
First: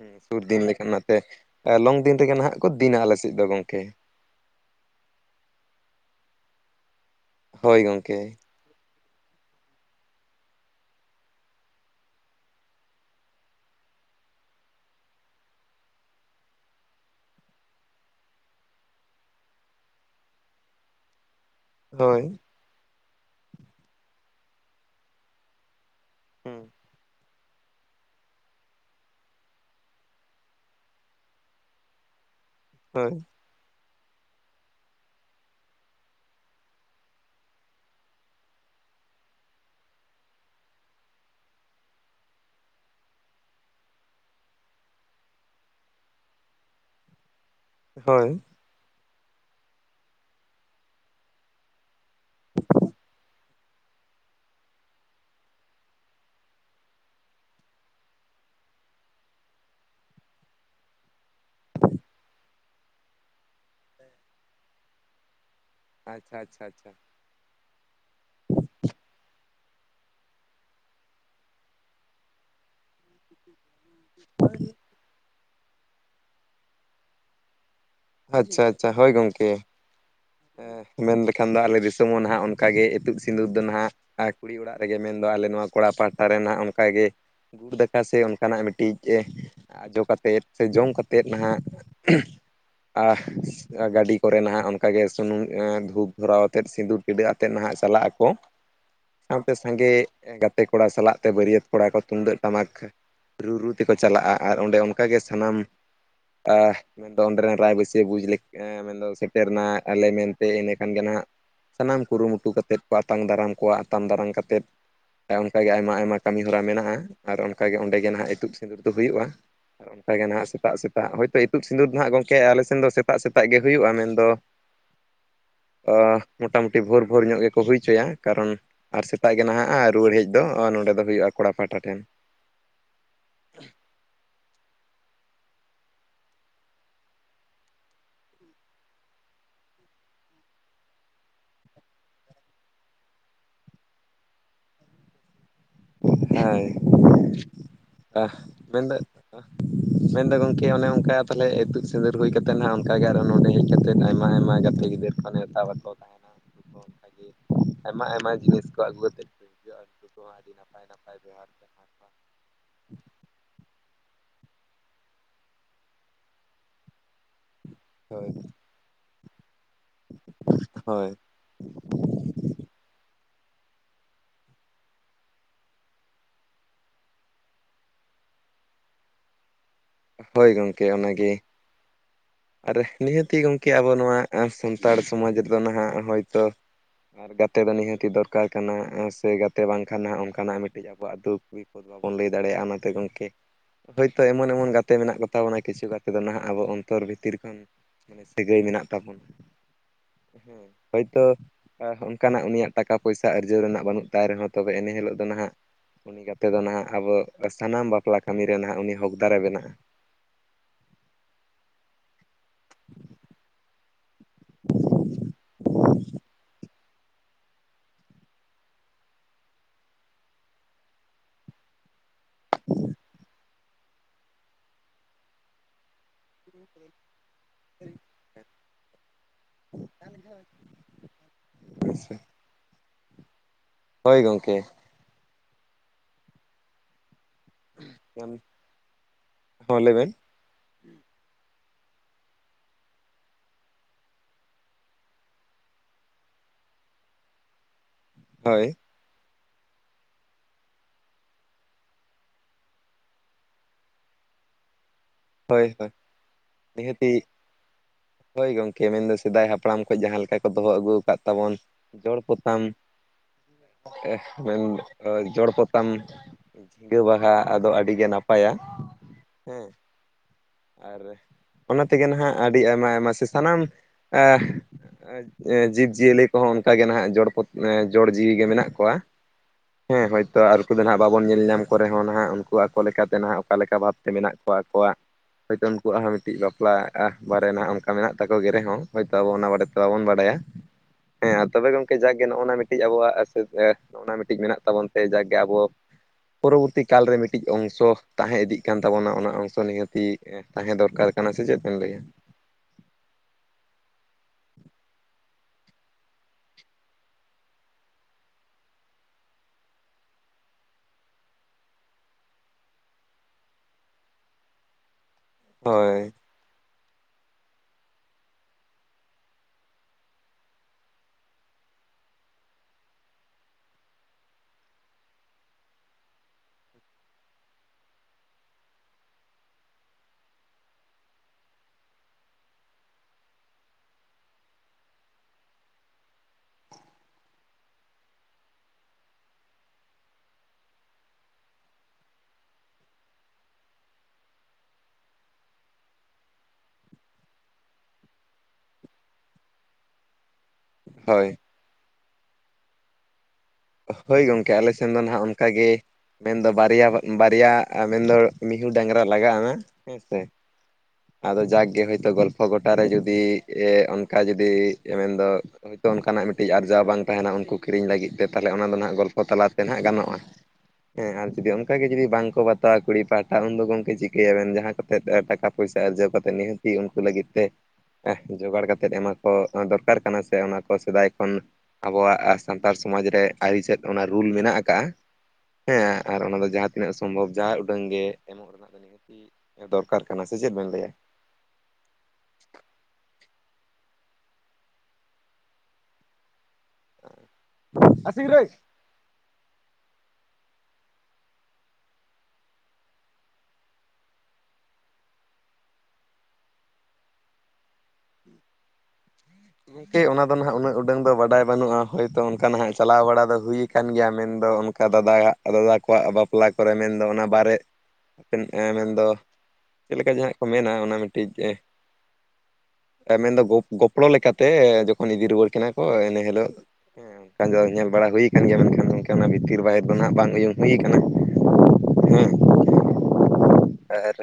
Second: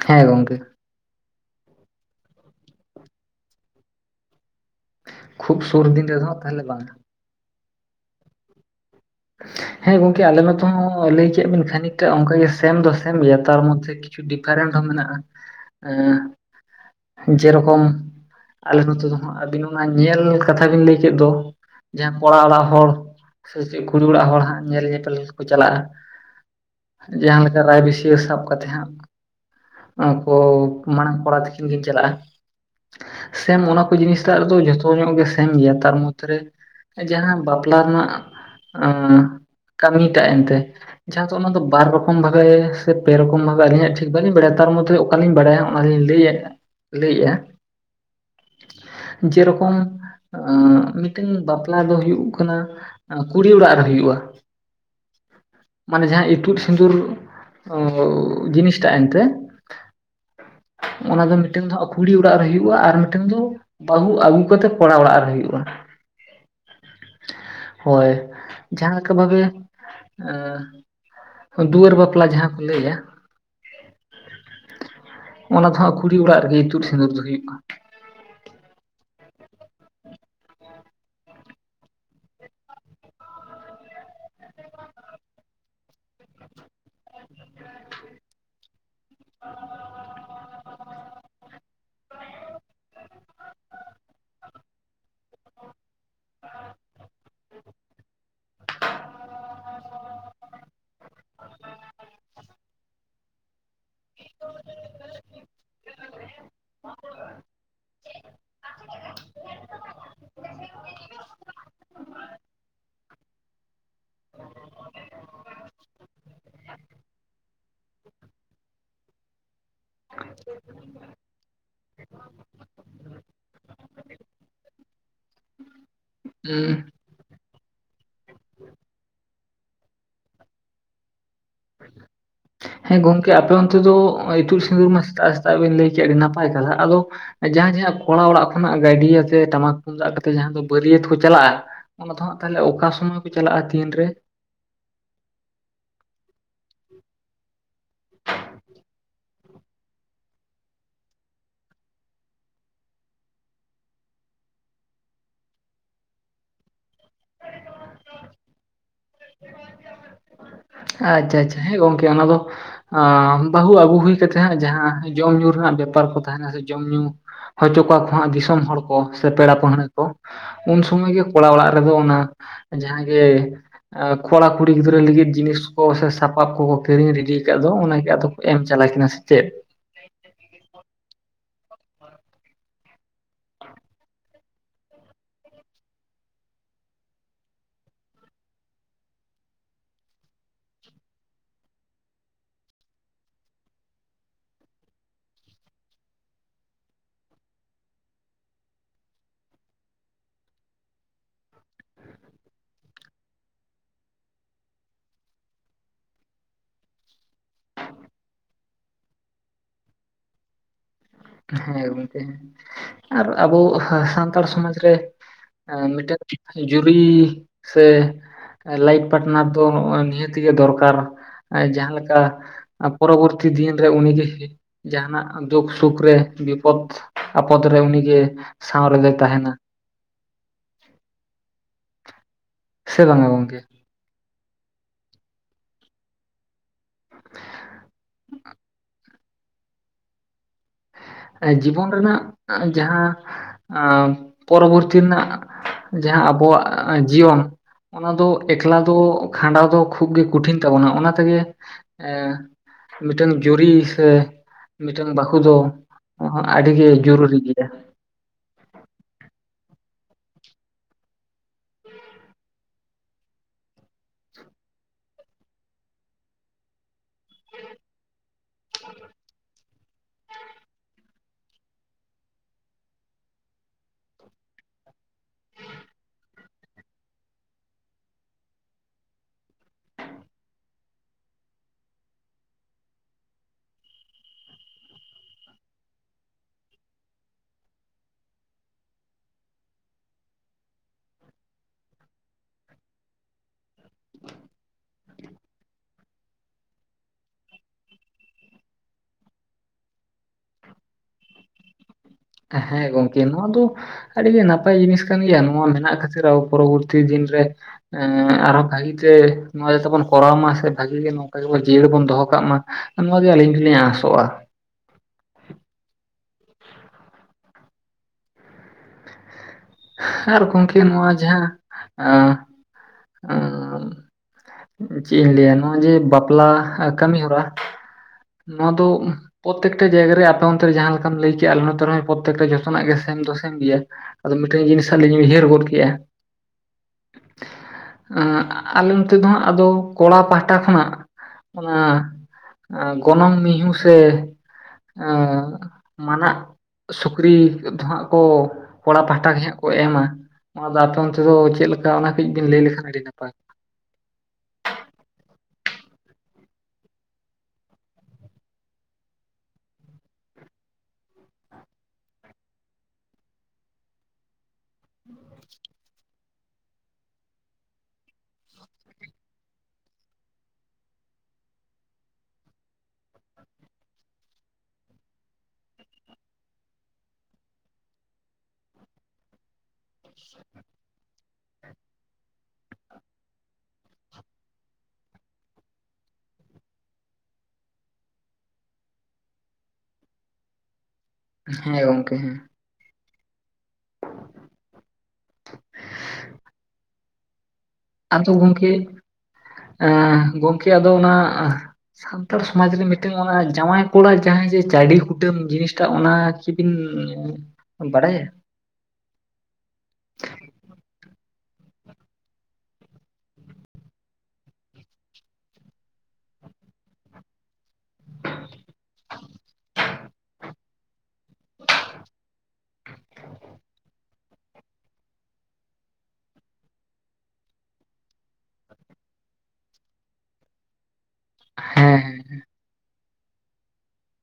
ᱦᱩᱸ ᱦᱮᱸ ᱥᱩᱨ ᱜᱚᱝᱠᱮ ᱫᱤᱱ ᱞᱮᱠᱟᱱᱟᱜ ᱛᱮ ᱟᱞᱚᱝ ᱫᱤᱱ ᱨᱮᱜᱮ ᱱᱦᱟᱜ ᱠᱚ ᱫᱤᱱᱟ ᱟᱞᱮ ᱥᱮᱫ ᱫᱚ ᱜᱚᱝᱠᱮ ᱠᱷᱩᱵ ᱥᱩᱨ ᱫᱤᱱ ᱨᱮᱻᱫᱚ ᱦᱟᱸᱜ ᱛᱟᱦᱚᱞᱮ ᱵᱟᱝᱟ ᱦᱳᱭ ᱜᱚᱝᱠᱮ ᱦᱮᱸ ᱜᱚᱝᱠᱮ ᱟᱞᱮ ᱱᱚᱛᱮ ᱦᱚᱸ ᱞᱟᱹᱭ ᱠᱮᱫ ᱵᱤᱱ ᱠᱷᱟᱹᱭᱱᱤᱠ ᱛᱮ ᱚᱱᱠᱟ ᱜᱮ ᱥᱮᱢ ᱫᱚ ᱥᱮᱢ ᱜᱮ ᱛᱟᱨ ᱢᱚᱫᱽᱷᱮ ᱠᱤ ᱪᱷᱩᱴᱦᱤ ᱯᱷᱟᱨᱮᱢ ᱛᱟᱢ ᱢᱮᱱᱟᱜᱼᱟ᱾ ᱡᱮᱨᱚᱠᱚᱢ ᱟᱞᱮ ᱱᱚᱛᱮ ᱫᱚ ᱱᱦᱟᱸᱜ, ᱟᱹᱵᱤᱱ ᱚᱱᱟ ᱧᱮᱞ ᱠᱟᱛᱷᱟ ᱵᱤᱱ ᱞᱟᱹᱭ ᱠᱮᱫ ᱫᱚ ᱡᱟᱸᱦᱟᱸ ᱦᱳᱭ ᱠᱚᱲᱟ ᱚᱲᱟᱜ ᱦᱚᱲ ᱥᱮ ᱪᱮᱜ ᱠᱩᱲᱤ ᱚᱲᱟᱜ ᱦᱚᱲ ᱦᱟᱸᱜ ᱧᱮᱞ ᱧᱮᱯᱮᱞ ᱠᱚ ᱪᱟᱞᱟᱜᱼᱟ᱾ ᱦᱩᱸ ᱡᱟᱦᱟᱸ ᱞᱮᱠᱟ ᱨᱟᱭᱵᱟᱹᱥᱤᱭᱟᱹ ᱥᱟᱵ ᱠᱟᱛᱮ ᱦᱟᱸᱜ᱾ ᱩᱝᱠᱩ ᱢᱟᱲᱟᱝ ᱠᱚᱲᱟ ᱛᱤᱠᱤᱱ ᱠᱤᱱ ᱪᱟᱞᱟᱜᱼᱟ᱾ ᱦᱳᱭ ᱾ ᱥᱮᱢ ᱚᱱᱟ ᱠᱚ ᱡᱤᱱᱤᱥᱴᱟᱜ ᱨᱮᱫᱚ ᱡᱷᱚᱛᱚ ᱧᱚᱜ ᱜᱮ ᱥᱮᱢ ᱜᱮᱭᱟ, ᱛᱟᱨ ᱢᱚᱫᱽᱫᱷᱮ ᱨᱮ ᱡᱟᱦᱟᱸ ᱵᱟᱯᱞᱟ ᱨᱮᱱᱟᱜ ᱠᱟᱹᱢᱤᱴᱟᱜ ᱮᱱᱛᱮ ᱡᱟᱦᱟᱸ ᱫᱚ ᱚᱱᱟ ᱫᱚ ᱵᱟᱨ ᱨᱚᱠᱚᱢ ᱵᱷᱟᱵᱮ ᱥᱮ ᱯᱮ ᱨᱚᱠᱚᱢ ᱵᱷᱟᱵᱮ ᱟᱹᱞᱤᱧᱟᱜ ᱴᱷᱤᱠ ᱵᱟᱹᱞᱤᱧ ᱵᱟᱲᱟᱭᱟ ᱾ ᱛᱟᱨ ᱢᱚᱫᱽᱫᱷᱮ ᱵᱟᱞᱤᱧ ᱵᱟᱲᱟᱭᱟ ᱚᱱᱟᱞᱤᱧ ᱞᱟᱹᱭᱟᱜᱼᱟ ᱞᱟᱹᱭᱮᱜᱼᱟ ᱦᱳᱭ ᱾ ᱡᱮᱨᱚᱠᱚᱢ ᱢᱤᱴᱟᱹᱱ ᱵᱟᱯᱞᱟ ᱫᱚ ᱦᱩᱭᱩᱜ ᱠᱟᱱᱟ ᱠᱩᱲᱤ ᱚᱲᱟᱜ ᱨᱮ ᱦᱩᱭᱩᱜᱼᱟ᱾ ᱢᱟᱱᱮ ᱡᱟᱦᱟᱸ ᱤᱸᱛᱩᱫ ᱥᱤᱸᱫᱩᱨ ᱡᱤᱱᱤᱥᱴᱟᱜ ᱮᱱᱛᱮ ᱚᱱᱟ ᱫᱚ ᱢᱤᱜᱴᱮᱱ ᱫᱚ ᱦᱟᱸᱜ ᱠᱩᱲᱤ ᱚᱲᱟᱜ ᱨᱮ ᱦᱩᱭᱩᱜᱼᱟ ᱟᱨ ᱢᱤᱜᱴᱮᱱ ᱫᱚ ᱵᱟᱦᱩ ᱟᱹᱜᱩ ᱠᱟᱛᱮ ᱠᱚᱲᱟ ᱚᱲᱟᱜ ᱨᱮ ᱦᱩᱭᱩᱜᱼᱟ᱾ ᱟᱪᱪᱷᱟ ᱟᱪᱪᱷᱟ ᱟᱪᱪᱷᱟ ᱾ ᱦᱳᱭ, ᱡᱟᱦᱟᱸ ᱞᱮᱠᱟ ᱵᱷᱟᱵᱮ ᱮᱸ ᱫᱩᱣᱟᱹᱨ ᱵᱟᱯᱞᱟ ᱡᱟᱦᱟᱸ ᱠᱚ ᱞᱟᱹᱭᱟ [inaudible] ᱚᱱᱟ ᱫᱚ ᱦᱟᱸᱜ ᱠᱩᱲᱤ ᱚᱲᱟᱜ ᱨᱮᱜᱮ ᱤᱛᱩᱫ ᱥᱤᱸᱫᱩᱨ ᱫᱚ ᱦᱩᱭᱩᱜᱼᱟ ᱾ ᱟᱪᱪᱷᱟ, ᱟᱪᱪᱷᱟ, ᱦᱳᱭ ᱜᱚᱝᱠᱮ᱾ ᱦᱮᱸ, ᱢᱮᱱ ᱞᱮᱠᱷᱟᱱ ᱫᱚ ᱟᱞᱮ ᱫᱤᱥᱚᱢ ᱦᱚᱸ ᱱᱟᱦᱟᱜ ᱚᱱᱠᱟᱜᱮ ᱤᱛᱩᱫ ᱥᱤᱸᱫᱩᱨ ᱫᱚ ᱱᱟᱦᱟᱜ ᱟ ᱠᱩᱲᱤ ᱚᱲᱟᱜ ᱨᱮᱜᱮ ᱢᱮᱱᱫᱚ ᱟᱞᱮ ᱱᱚᱣᱟ ᱠᱚᱲᱟ ᱯᱟᱣᱴᱷᱟ ᱨᱮᱱ ᱦᱟᱸᱜ ᱚᱱᱠᱟᱜᱮ ᱜᱩᱲ ᱫᱟᱠᱟ ᱥᱮ ᱚᱱᱠᱟᱱᱟᱜ ᱢᱤᱜᱴᱤᱡ ᱟᱡᱚ ᱠᱟᱛᱮᱫ ᱥᱮ ᱡᱚᱢ ᱠᱟᱛᱮᱫ ᱱᱟᱦᱟᱜ ᱟᱜ ᱜᱟᱹᱰᱤ ᱠᱚᱨᱮ ᱱᱟᱦᱟᱜ ᱚᱱᱠᱟᱜᱮ ᱥᱩᱱᱩᱢ ᱟᱸ ᱫᱷᱩᱯ ᱫᱷᱚᱨᱟᱣ ᱟᱛᱮᱫ ᱥᱤᱸᱫᱩᱨ ᱴᱤᱰᱟᱹᱜ ᱟᱛᱮᱫ ᱱᱟᱦᱟᱜ ᱪᱟᱞᱟᱜ ᱟᱠᱚ ᱾ ᱥᱟᱶᱛᱮ ᱥᱟᱸᱜᱮ ᱜᱟᱛᱮ ᱠᱚᱲᱟ ᱥᱟᱞᱟᱜ ᱛᱮ ᱵᱟᱹᱨᱤᱭᱟᱹᱛ ᱠᱚᱲᱟ ᱠᱚ ᱛᱩᱢᱫᱟᱹᱜ ᱴᱟᱢᱟᱠ ᱨᱩ-ᱨᱩ ᱛᱮᱠᱚ ᱪᱟᱞᱟᱜᱼᱟ ᱾ ᱟᱨ ᱚᱸᱰᱮ ᱚᱱᱠᱟᱜᱮ ᱥᱟᱱᱟᱢ ᱟ ᱢᱮᱱᱫᱚ ᱚᱸᱰᱮ ᱨᱮᱱ ᱨᱟᱭᱵᱟᱹᱥᱤᱭᱟᱹ ᱵᱩᱡ ᱞᱮ ᱢᱮᱱᱫᱚ ᱥᱮᱴᱮᱨ ᱱᱟᱭ ᱟᱞᱮ ᱢᱮᱱᱛᱮ ᱤᱱᱟᱹ ᱠᱷᱟᱱ ᱜᱮ ᱱᱟᱦᱟᱜ ᱥᱟᱱᱟᱢ ᱠᱩᱨᱩᱢᱩᱴᱩ ᱠᱟᱛᱮᱫ ᱠᱚ ᱟᱛᱟᱝ ᱫᱟᱨᱟᱢ ᱠᱚᱣᱟ, ᱟᱛᱟᱝ ᱫᱟᱨᱟᱢ ᱠᱟᱛᱮᱫ ᱟᱨ ᱚᱱᱠᱟᱜᱮ ᱟᱭᱢᱟ ᱟᱭᱢᱟ ᱠᱟᱹᱢᱤ ᱦᱚᱨᱟ ᱢᱮᱱᱟᱜᱼᱟ, ᱟᱨ ᱚᱱᱠᱟᱜᱮ ᱚᱸᱰᱮᱜᱮ ᱱᱟᱦᱟᱜ ᱤᱛᱩᱫ ᱥᱤᱸᱫᱩᱨ ᱫᱚ ᱦᱩᱭᱩᱜᱼᱟ ᱾ ᱚᱱᱠᱟᱜᱮ ᱱᱟᱦᱟᱜ ᱥᱮᱛᱟᱜ ᱥᱮᱛᱟᱜ, ᱦᱳᱭᱛᱳ ᱤᱛᱩᱫ ᱥᱤᱸᱩᱨ ᱫᱚ ᱦᱟᱸᱜ ᱜᱚᱝᱠᱮ ᱟᱞᱮ ᱥᱮᱱ ᱫᱚ ᱥᱮᱛᱟᱜ ᱥᱮᱛᱟᱜ ᱜᱮ ᱦᱩᱭᱩᱜᱼᱟ ᱾ ᱢᱮᱱᱫᱚ ᱚᱻ ᱩᱸ ᱢᱚᱴᱟᱢᱩᱴᱤ ᱵᱷᱳᱨ ᱵᱷᱳᱨ ᱧᱚᱜ ᱜᱮᱠᱚ ᱦᱩᱭ ᱪᱚᱭᱟ, ᱠᱟᱨᱚᱱ ᱟᱨ ᱥᱮᱛᱟᱜ ᱜᱮ ᱱᱟᱦᱟᱜᱼᱟ ᱨᱩᱣᱟᱹᱲ ᱦᱮᱡ ᱫᱚ ᱱᱚᱸᱰᱮ ᱫᱚ ᱦᱩᱭᱩᱜᱼᱟ, ᱠᱚᱲᱟ ᱯᱟᱣᱴᱷᱟ ᱴᱷᱮᱱ᱾ ᱦᱮᱸ ᱜᱚᱝᱠᱮ ᱟᱯᱮ ᱚᱱᱛᱮ ᱫᱚ ᱤᱛᱩᱫ ᱥᱤᱸᱫᱩᱨ ᱢᱟ ᱥᱮᱛᱟᱜ ᱥᱮᱛᱟᱜ ᱵᱮᱱ ᱞᱟᱹᱭ ᱠᱮᱜᱼᱟ ᱟᱹᱰᱤ ᱱᱟᱯᱟᱭ ᱠᱟᱛᱷᱟ ᱾ ᱟᱫᱚ ᱡᱟᱦᱟᱸ ᱡᱟᱦᱟᱸ ᱠᱚᱲᱟ ᱚᱲᱟᱜ ᱠᱷᱚᱱᱟᱜ ᱜᱟᱹᱰᱤᱭᱟᱛᱮ ᱴᱟᱢᱟᱠ ᱛᱩᱢᱫᱟᱜ ᱠᱟᱛᱮᱜ ᱡᱟᱦᱟᱸ ᱫᱚ ᱵᱟᱹᱨᱭᱟᱹᱛ ᱠᱚ ᱪᱟᱞᱟᱜᱼᱟ, ᱚᱱᱟ ᱫᱚ ᱦᱟᱸᱜ ᱛᱟᱦᱚᱞᱮ ᱚᱠᱟ ᱥᱚᱢᱚᱭ ᱠᱚ ᱪᱟᱞᱟᱜᱼᱟ, ᱛᱤᱱ ᱨᱮ? ᱦᱮᱸᱭ, ᱢᱮᱱᱫᱚ ᱢᱮᱱ ᱫᱚ ᱜᱚᱝᱠᱮ ᱚᱱᱮ ᱚᱝᱠᱟ ᱛᱟᱦᱚᱞᱮ ᱤᱛᱩᱫ ᱥᱤᱸᱫᱩᱨ ᱦᱩᱭ ᱠᱟᱛᱮᱫ ᱱᱟᱜ ᱚᱱᱠᱟᱜᱮ ᱟᱨᱚ ᱱᱚᱰᱮ ᱦᱮᱡ ᱠᱟᱛᱮᱫ ᱟᱭᱢᱟ ᱟᱭᱢᱟ ᱜᱟᱛᱮ ᱜᱤᱫᱟᱹᱨ ᱱᱮᱣᱛᱟ ᱠᱚ ᱠᱚ ᱛᱟᱦᱮᱱ ᱾ [unintelligible] [inaudible] ᱟᱭᱢᱟ ᱟᱭᱢᱟ ᱡᱤᱱᱤᱥ ᱠᱚ ᱟᱹᱜᱩ ᱠᱟᱛᱮᱫ ᱾ ᱟᱪᱪᱷᱟ, ᱵᱮᱣᱦᱟᱨ ᱟᱪᱪᱷᱟ, ᱦᱮᱸ ᱵᱮᱣᱦᱟᱨ ᱜᱚᱝᱠᱮ ᱠᱚᱣᱟ᱾ ᱚᱱᱟ ᱫᱚ ᱵᱟᱹᱦᱩ ᱟᱹᱜᱩ ᱦᱩᱭ ᱠᱟᱛᱮ ᱦᱟᱸᱜ ᱡᱟᱦᱟᱸ ᱡᱚᱢ ᱧᱩ ᱨᱮᱱᱟᱜ ᱵᱮᱯᱟᱨ ᱠᱚ ᱛᱟᱦᱮᱸᱱᱟ, ᱥᱮ ᱡᱚᱢ ᱧᱩ ᱦᱚᱪᱚ ᱠᱚᱣᱟ ᱠᱚ ᱦᱟᱸᱜ ᱦᱳᱭ ᱫᱤᱥᱚᱢ ᱦᱚᱲ ᱠᱚ ᱥᱮ ᱯᱮᱲᱟ ᱯᱟᱹᱲᱦᱟᱹ ᱠᱚ ᱾ ᱩᱱ ᱥᱚᱢᱚᱭ ᱦᱳᱭ ᱜᱮ ᱠᱚᱲᱟ ᱚᱲᱟᱜ ᱨᱮᱫᱚ ᱚᱱᱟ ᱡᱟᱦᱟᱸᱜ ᱜᱮ ᱮᱸ ᱠᱚᱲᱟ ᱠᱩᱲᱤ ᱜᱤᱫᱽᱨᱟᱹ ᱞᱟᱹᱜᱤᱫ ᱡᱤᱱᱤᱥ ᱠᱚ ᱥᱮ ᱥᱟᱯᱟᱯ ᱠᱚᱠᱚ ᱠᱤᱨᱤᱧ ᱨᱮᱰᱤᱭ ᱠᱟᱜ ᱫᱚ ᱚᱱᱟ ᱜᱮ ᱟᱫᱚ ᱮᱢ ᱪᱟᱞᱟᱭ ᱠᱤᱱᱟ ᱥᱮ ᱪᱮᱫ? ᱦᱳᱭ ᱜᱚᱝᱠᱮ ᱚᱱᱟ ᱜᱮ ᱾ ᱟᱨ ᱱᱤᱦᱟᱹᱛᱤ ᱜᱚᱝᱠᱮ ᱟᱵᱚ ᱱᱚᱣᱟ ᱥᱟᱱᱛᱟᱲ ᱥᱚᱢᱟᱡᱽ ᱨᱮ ᱫᱚ ᱱᱟᱦᱟᱜ ᱦᱚᱭᱛᱳ ᱟᱨ ᱜᱟᱛᱮ ᱫᱚ ᱱᱤᱦᱟᱹᱛᱤ ᱫᱚᱨᱠᱟᱨ ᱠᱟᱱᱟ ᱥᱮ, ᱜᱟᱛᱮ ᱵᱟᱝᱠᱷᱟᱱ ᱱᱟᱦᱟᱜ ᱚᱱᱠᱟᱱᱟᱜ ᱢᱤᱫᱴᱤᱡ ᱟᱵᱚᱣᱟᱜ ᱫᱩᱠ ᱯᱚᱫ ᱵᱟᱵᱚᱱ ᱞᱟᱹᱭ ᱫᱟᱲᱮᱭᱟᱜᱼᱟ ᱚᱱᱟᱛᱮ ᱜᱚᱝᱠᱮ ᱦᱳᱭᱛᱚ ᱮᱢᱚᱱ ᱮᱢᱚᱱ ᱜᱟ ᱛᱮ ᱢᱮᱱᱟᱜ ᱠᱚ ᱛᱟᱵᱚᱱᱟ ᱠᱤᱪᱷᱩ ᱜᱟᱛᱮ ᱫᱚ ᱱᱟᱦᱟᱜ ᱟᱵᱚ ᱚᱱᱛᱚᱨ ᱵᱷᱤᱛᱤᱨ ᱠᱷᱚᱱ ᱢᱟᱱᱮ ᱥᱟᱹᱜᱟᱹᱭ ᱢᱮᱱᱟᱜ ᱛᱟᱵᱚᱱᱟ᱾ ᱦᱩᱸ ᱦᱳᱭᱛᱚ ᱟ ᱚᱱᱠᱟᱱᱟᱜ ᱩᱱᱤᱭᱟᱜ ᱴᱟᱠᱟ ᱯᱚᱭᱥᱟ ᱟᱹᱨᱡᱟᱹᱣ ᱨᱮᱱᱟᱜ ᱵᱟᱹᱱᱩᱜ ᱛᱟᱭ ᱨᱮᱦᱚᱸ ᱛᱚᱵᱮ ᱮᱱᱮ ᱦᱤᱞᱚᱜ ᱫᱚ ᱱᱟᱦᱟᱜ ᱩᱱᱤ ᱜᱟᱛᱮ ᱫᱚ ᱱᱟᱜ ᱟᱵᱚ ᱥᱟᱱᱟᱢ ᱵᱟᱯᱞᱟ ᱠᱟᱹᱢᱤ ᱨᱮ ᱱᱟᱦᱟᱜ ᱩᱱᱤ ᱦᱚᱠ ᱫᱟᱨᱮ ᱵᱮᱱᱟᱜᱼᱟ᱾ ᱦᱮᱸ ᱜᱚᱢᱮ, ᱟᱨ ᱟᱵᱚ [unintelligible] ᱥᱟᱱᱛᱟᱲ ᱥᱚᱢᱟᱡᱽ ᱨᱮ ᱢᱤᱫᱴᱮᱱ ᱡᱩᱨᱤ ᱥᱮ ᱞᱟᱭᱤᱯᱷ ᱯᱟᱴᱱᱟᱨ ᱫᱚ ᱱᱤᱦᱟᱹᱛ ᱜᱮ ᱫᱚᱨᱠᱟᱨ᱾ ᱡᱟᱦᱟᱸᱞᱮᱠᱟ ᱯᱚᱨᱚᱵᱚᱨᱛᱤ ᱫᱤᱱ ᱨᱮ ᱩᱱᱤ ᱜᱮ ᱡᱟᱦᱟᱸᱱᱟᱜ ᱫᱩᱠᱷ ᱥᱩᱠᱷ ᱨᱮ ᱵᱤᱯᱚᱫ ᱟᱯᱚᱫ ᱨᱮ ᱩᱱᱤ ᱜᱮ ᱥᱟᱶ ᱨᱮᱫᱚᱭ ᱛᱟᱦᱮᱸᱱᱟ᱾ [inaudible] ᱥᱮ ᱵᱟᱝ-ᱟ ᱜᱚᱝᱠᱮ? ᱦᱳᱭ, ᱜᱚᱝᱠᱮ᱾ [unintelligible] ᱦᱚᱸ ᱞᱟᱹᱭ ᱢᱮ᱾ ᱡᱤᱵᱚᱱ ᱨᱮᱱᱟᱜ ᱡᱟᱦᱟᱸ ᱟᱸ ᱯᱚᱨᱚᱵᱚᱨᱛᱤ ᱨᱮᱱᱟᱜ ᱡᱟᱦᱟᱸ ᱟᱵᱚᱣᱟᱜ ᱡᱤᱭᱚᱱ ᱚᱱᱟ ᱫᱚ ᱦᱳᱭ ᱮᱠᱞᱟ ᱫᱚ ᱠᱷᱟᱸᱰᱟᱣ ᱫᱚ ᱠᱷᱩᱵ ᱜᱮ ᱠᱩᱴᱷᱤᱱ ᱛᱟᱵᱚᱱ-ᱟ᱾ ᱚᱱᱟ ᱛᱮ ᱜᱮ- ᱮᱸ ᱢᱤᱫᱴᱮᱱ ᱡᱩᱨᱤ ᱥᱮ ᱢᱤᱫᱴᱮᱱ ᱵᱟᱹᱦᱩ ᱫᱚ [inaudible] ᱱᱤᱦᱟ. ᱟᱹᱰᱤᱜᱮ ᱛᱤ ᱡᱚᱨᱩᱨᱤ ᱜᱮᱭᱟ ᱦᱳᱭ, ᱜᱚᱝᱠᱮ ᱢᱮᱱᱫᱚ ᱥᱮᱫᱟᱭ ᱦᱟᱯᱲᱟᱢ ᱠᱷᱚᱡ ᱡᱟᱦᱟᱸ ᱞᱮᱠᱟ ᱠᱚ ᱫᱚᱦᱚ ᱟᱹᱜᱩ ᱠᱟᱫ ᱛᱟᱵᱚᱱ ᱡᱚᱲ ᱯᱚᱛᱟᱢ [inaudible] ᱡᱚᱲ ᱯᱚᱛᱟᱢ ᱡᱚ ᱵᱟᱦᱟ ᱟᱫᱚ ᱟᱹᱰᱤ ᱜᱮ ᱱᱟᱯᱟᱭᱟ ᱦᱮᱸ ᱟᱨ ᱚᱱᱟ ᱛᱮ ᱜᱮ ᱱᱟᱦᱟᱜ ᱟᱹᱰᱤ ᱟᱭᱢᱟ ᱟᱭᱢᱟ ᱥᱮ ᱥᱟᱱᱟᱢ ᱮᱸ ᱡᱤᱵᱽᱼᱡᱤᱭᱟᱹᱞᱤ ᱠᱚᱦᱚᱸ ᱚᱱᱠᱟ ᱜᱮ ᱱᱟᱜ ᱡᱚᱲ ᱯᱚ, ᱡᱚᱲ ᱡᱤᱣᱤ ᱜᱮ ᱢᱮᱱᱟᱜ ᱠᱚᱣᱟ᱾ ᱦᱮᱸ ᱦᱳᱭᱛᱳ ᱟᱨ ᱠᱚᱫᱚ ᱱᱟᱦᱟᱜ ᱵᱟᱵᱚᱱ ᱧᱮᱞ ᱧᱟᱢ ᱠᱚᱨᱮ ᱦᱚᱸ ᱱᱟᱦᱟᱜ ᱩᱱᱠᱩ ᱟᱠᱚ ᱞᱮᱠᱟ ᱛᱮ ᱱᱟᱦᱟᱜ ᱚᱠᱟ ᱞᱮᱠᱟ ᱵᱷᱟ ᱢᱮᱱᱟᱜ ᱠᱚᱣᱟ ᱟᱠᱚᱣᱟᱜ ᱦᱳᱭᱛᱳ ᱩᱱᱠᱩᱣᱟᱜ ᱦᱚᱸ ᱢᱤᱫᱴᱤᱡ ᱵᱟᱯᱞᱟ ᱵᱟᱨᱮ ᱱᱟᱜ ᱚᱱᱠᱟ ᱢᱮᱱᱟᱜ ᱛᱟᱠᱚ ᱜᱮ ᱨᱮᱦᱚᱸ ᱦᱚᱭᱛᱳ ᱟᱵᱚ ᱚᱱᱟ ᱵᱟᱨᱮᱛᱮ ᱵᱟᱵᱚᱱ ᱵᱟᱰᱟᱭᱟ᱾ ᱦᱮᱸ, ᱛᱚᱵᱮ ᱜᱚᱝᱠᱮ ᱡᱟᱜᱮ ᱱᱚᱜᱼᱚ ᱱᱟ ᱢᱤᱫᱴᱤᱡ ᱟᱵᱚᱣᱟ ᱱᱚᱜᱼᱚ ᱱᱟ ᱢᱤᱫᱴᱤᱡ ᱢᱮᱱᱟᱜ ᱛᱟᱵᱚᱱ ᱛᱮ ᱡᱟᱜᱮ ᱟᱵᱚ ᱯᱚᱨᱚᱵᱚᱨᱛᱤ ᱠᱟᱞ ᱨᱮ ᱢᱤᱫᱴᱤᱡ ᱚᱝᱥᱚ ᱛᱟᱦᱮᱸ ᱤᱫᱤᱜ ᱠᱟᱱ ᱛᱟᱵᱚᱱᱟ ᱚᱱᱟ ᱚᱝᱥᱚ ᱱᱤᱦᱟᱹᱛᱤ ᱛᱟᱦᱮᱸ ᱫᱚᱨᱠᱟᱨ ᱠᱟᱱᱟ ᱥᱮ ᱪᱮᱫ ᱵᱮᱱ ᱞᱟᱹᱭ-ᱟ? ᱦᱮᱸ, ᱜᱚᱝᱠᱮ ᱱᱚᱣᱟ ᱫᱚ ᱟᱹᱰᱤ ᱜᱮ ᱱᱟᱯᱟᱭ ᱡᱤᱱᱤᱥ ᱠᱟᱱ ᱜᱮᱭᱟ᱾ ᱱᱚᱣᱟ ᱢᱮᱱᱟᱜ ᱠᱷᱟᱹᱛᱤᱨ ᱟᱵᱚ ᱯᱚᱨᱚᱵᱚᱨᱛᱤ ᱫᱤᱱ ᱨᱮ ᱮᱸ ᱟᱨ ᱦᱚᱸ ᱵᱷᱟᱜᱤᱛᱮ ᱱᱚᱣᱟ ᱡᱟᱛᱮ ᱵᱚᱱ ᱠᱚᱨᱟᱣ ᱢᱟ ᱥᱮ, ᱵᱷᱟᱜᱤ ᱜᱮ ᱱᱚᱝᱠᱟ ᱜᱮᱵᱚᱱ ᱡᱤᱭᱟᱹᱲ ᱵᱚᱱ ᱫᱚᱦᱚᱸ ᱠᱟᱜ ᱢᱟ, ᱱᱚᱣᱟ ᱜᱮ ᱟᱹᱞᱤᱝ ᱫᱚ ᱞᱤᱝ ᱟᱸᱥᱚᱜᱼᱟ᱾ ᱦᱳᱭ ᱟᱨ ᱜᱚᱝᱠᱮ ᱱᱚᱣᱟ ᱡᱟᱦᱟᱸ ᱮᱸᱻ ᱪᱮᱫ ᱤᱧ ᱞᱟᱹᱭᱟ ᱱᱚᱭᱟ ᱡᱮ ᱵᱟᱯᱞᱟ ᱠᱟᱹᱢᱤ ᱦᱚᱨᱟ ᱱᱚᱣᱟ ᱫᱚ ᱯᱨᱚᱛᱛᱮᱠᱴᱟ ᱡᱟᱭᱜᱟ ᱨᱮ ᱟᱯᱮ ᱚᱱᱛᱮ ᱨᱮ ᱡᱟᱦᱟᱸ ᱞᱮᱠᱟᱢ ᱞᱟᱹᱭ ᱠᱮᱜ-ᱟ ᱟᱞᱮ ᱱᱚᱛᱮ ᱨᱮᱦᱚᱸ ᱯᱨᱚᱛᱛᱮᱠᱴᱟ ᱡᱷᱚᱛᱚᱱᱟᱜ ᱜᱮ ᱥᱮᱢ ᱫᱚ ᱥᱮᱢ ᱜᱮᱭᱟ, ᱟᱫᱚ ᱢᱤᱫᱴᱮᱱ ᱡᱤᱱᱤᱥ ᱟᱞᱤᱝ ᱩᱭᱦᱟᱹᱨ ᱜᱚᱫ ᱠᱮᱜᱼᱟ ᱟᱞᱮ ᱱᱚᱛᱮ ᱫᱚ ᱦᱟᱸᱜ ᱟᱫᱚ ᱠᱚᱲᱟ ᱯᱟᱦᱴᱟ ᱠᱷᱚᱱᱟᱜ ᱚᱱᱟ ᱜᱚᱱᱚᱝ ᱢᱤᱦᱩᱸ ᱥᱮ, ᱮᱸ ᱢᱟᱱᱟᱜ ᱥᱩᱠᱨᱤ ᱫᱚ ᱦᱟᱸᱜ ᱠᱚ ᱠᱚᱲᱟ ᱯᱟ [inaudible] ᱦᱟᱸᱜ ᱠᱚ ᱮᱢᱟ ᱚᱱᱟ ᱫᱚ ᱟᱯᱮ ᱚᱱᱛᱮ ᱦᱳᱭ ᱫᱚ ᱪᱮᱫ ᱞᱮᱠᱟ ᱚᱱᱟ ᱠᱟᱹᱡ ᱵᱤᱱ ᱞᱟᱹᱭ ᱞᱮᱠᱷᱟᱱ ᱟᱹᱰᱤ ᱱᱟᱯᱟᱭ ᱠᱚᱼᱟ᱾ ᱦᱳᱭ ᱜᱚᱢᱠᱮ ᱟᱞᱮ ᱥᱮᱱ ᱫᱚ ᱱᱟᱦᱟᱜ ᱚᱱᱠᱟ ᱜᱮ ᱢᱮᱱᱫᱚ ᱵᱟᱨᱮᱭᱟ ᱵᱟᱨᱮᱭᱟ ᱢᱮᱱᱫᱚ ᱢᱤᱦᱩᱸ ᱰᱟᱝᱨᱟ ᱞᱟᱜᱟᱜᱼᱟ ᱦᱮᱸ ᱥᱮ᱾ ᱟᱫᱚ ᱡᱟᱠ ᱜᱮ ᱦᱳᱭ ᱛᱚ ᱜᱚᱞᱯᱚ ᱜᱚᱴᱟ ᱨᱮ ᱡᱩᱫᱤ ᱮ ᱚᱱᱠᱟ ᱡᱩᱫᱤ ᱢᱮᱱᱫᱚ ᱦᱳᱭᱛᱚ ᱚᱱᱠᱟᱱᱟᱜ ᱢᱤᱫᱴᱤᱡ ᱟᱨᱡᱟᱣ ᱵᱟᱝ ᱛᱟᱦᱮᱸᱱᱟ ᱩᱱᱠᱩ ᱠᱤᱨᱤᱧ ᱞᱟᱹᱜᱤᱫ ᱛᱮ᱾ ᱛᱟᱦᱚᱞᱮ ᱚᱱᱟ ᱫᱚ ᱱᱟᱜ ᱜᱚᱞᱯᱚ ᱛᱟᱞᱟᱛᱮ ᱦᱟᱸᱜ ᱜᱟᱱᱚᱜᱼᱟ᱾ ᱦᱮᱸ ᱟᱨ ᱡᱩᱫᱤ ᱚᱱᱠᱟ ᱜᱮ ᱡᱩᱫᱤ ᱵᱟᱝᱠᱚ ᱵᱟᱛᱟᱣᱟ ᱠᱩᱲᱤ ᱯᱟᱦᱴᱟ ᱩᱱᱫᱚ ᱜᱚᱢᱠᱮ ᱪᱤᱠᱟᱹᱭᱟᱵᱮᱱ ᱡᱟᱦᱟᱸ ᱠᱟᱛᱮᱫ ᱴᱟᱠᱟ ᱯᱚᱭᱥᱟ ᱟᱨᱡᱟᱣ ᱠᱟᱛᱮ ᱱᱤᱦᱟᱹᱛᱤ ᱩᱱᱠᱩ ᱞᱟᱹᱜᱤᱫ ᱛᱮ ᱡᱚᱜᱟᱲ ᱠᱟᱛᱮᱫ ᱮᱢᱟ ᱠᱚ ᱫᱚᱨᱠᱟᱨ ᱠᱟᱱᱟ ᱥᱮ ᱚᱱᱟ ᱠᱚ ᱥᱮᱫᱟᱭ ᱠᱷᱚᱱ ᱟᱵᱚᱣᱟᱜ ᱥᱟᱱᱛᱟᱲ ᱥᱚᱢᱟᱡᱽ ᱨᱮ ᱮ ᱟᱹᱨᱤ ᱪᱮᱫ ᱚᱱᱟ ᱨᱩᱞ ᱢᱮᱱᱟᱜ ᱟᱠᱟᱫᱼᱟ᱾ ᱦᱮᱸ ᱟᱨ ᱚᱱᱟ ᱫᱚ ᱡᱟᱦᱟᱸ ᱛᱤᱱᱟᱹᱜ ᱥᱚᱢᱵᱷᱚᱵ ᱡᱟ ᱩᱰᱟᱹᱝ ᱜᱮ ᱮᱢᱚᱜ ᱨᱮ᱾ ᱫᱚᱨᱠᱟᱨ ᱠᱟᱱᱟ ᱥᱮ ᱪᱮᱫ ᱵᱮᱱ ᱞᱟᱹᱭᱟ ᱦᱮᱸ ᱜᱚᱝᱠᱮ ᱦᱮᱸ᱾ ᱟᱫᱚ ᱜᱚᱢᱠᱮ, ᱜᱚᱢᱠᱮ ᱟᱫᱚ ᱚᱱᱟ ᱥᱟᱱᱛᱟᱲ ᱥᱚᱢᱟᱡᱽ ᱨᱮ ᱢᱤᱫᱴᱟᱝ ᱚᱱᱟ ᱡᱟᱶᱟᱭ ᱠᱚᱲᱟ ᱡᱟᱦᱟᱸᱭ ᱡᱮ ᱪᱟᱹᱰᱤ ᱠᱩᱴᱟᱹᱢ ᱡᱤᱱᱤᱥ ᱴᱟᱜ ᱚᱱᱟ ᱠᱤᱵᱤᱱ ᱵᱟᱲᱟᱭᱟ? ᱜᱚᱢᱠᱮ ᱚᱱᱟ ᱫᱚ ᱱᱟᱦᱟᱜ ᱩᱱᱟᱹᱜ ᱩᱰᱟᱹᱝ ᱫᱚ ᱵᱟᱰᱟᱭ ᱵᱟᱹᱱᱩᱜᱼᱟ, ᱦᱳᱭᱛᱳ ᱚᱱᱠᱟ ᱱᱟᱦᱟᱜ ᱪᱟᱞᱟᱣ ᱵᱟᱲᱟ ᱫᱚ ᱦᱩᱭ ᱟᱠᱟᱱ ᱜᱮᱭᱟ, ᱢᱮᱱᱫᱚ ᱫᱟᱫᱟ ᱫᱟᱹᱭ ᱟᱜ ᱫᱟᱫᱟ ᱠᱚᱣᱟᱜ ᱵᱟᱯᱞᱟ ᱠᱚᱨᱮ ᱢᱮᱱᱫᱚ ᱚᱱᱟ ᱵᱟᱨᱮ ᱢᱮᱱᱫᱚ ᱪᱮᱫ ᱞᱮᱠᱟ ᱪᱚ ᱦᱟᱸᱜ ᱠᱚ ᱢᱮᱱᱟ ᱚᱱᱟ ᱢᱤᱫᱴᱤᱡ ᱢᱮᱱᱫᱚ ᱜᱚᱯᱲᱚ ᱞᱮᱠᱟᱛᱮ᱾ ᱛᱮ ᱡᱚᱠᱷᱚᱱ ᱤᱫᱤ ᱨᱩᱣᱟᱹᱲ ᱠᱤᱱᱟ ᱠᱚ ᱤᱱᱟᱹ ᱦᱤᱞᱳᱜ᱾ ᱠᱷᱟᱱ ᱫᱚ ᱧᱮᱞ ᱵᱟᱲᱟ ᱦᱩᱭᱠᱟᱱ ᱜᱮᱭᱟ, ᱢᱮᱱᱠᱷᱟᱱ ᱜᱚᱢᱠᱮ ᱚᱱᱟ ᱵᱷᱤᱛᱤᱨ ᱵᱟᱦᱮᱨ ᱫᱚ ᱱᱟᱜ ᱵᱟᱝ ᱩᱭᱩᱝ ᱦᱩᱭ ᱟᱠᱟᱱᱟ᱾ ᱦᱮᱸ᱾ ᱟᱨ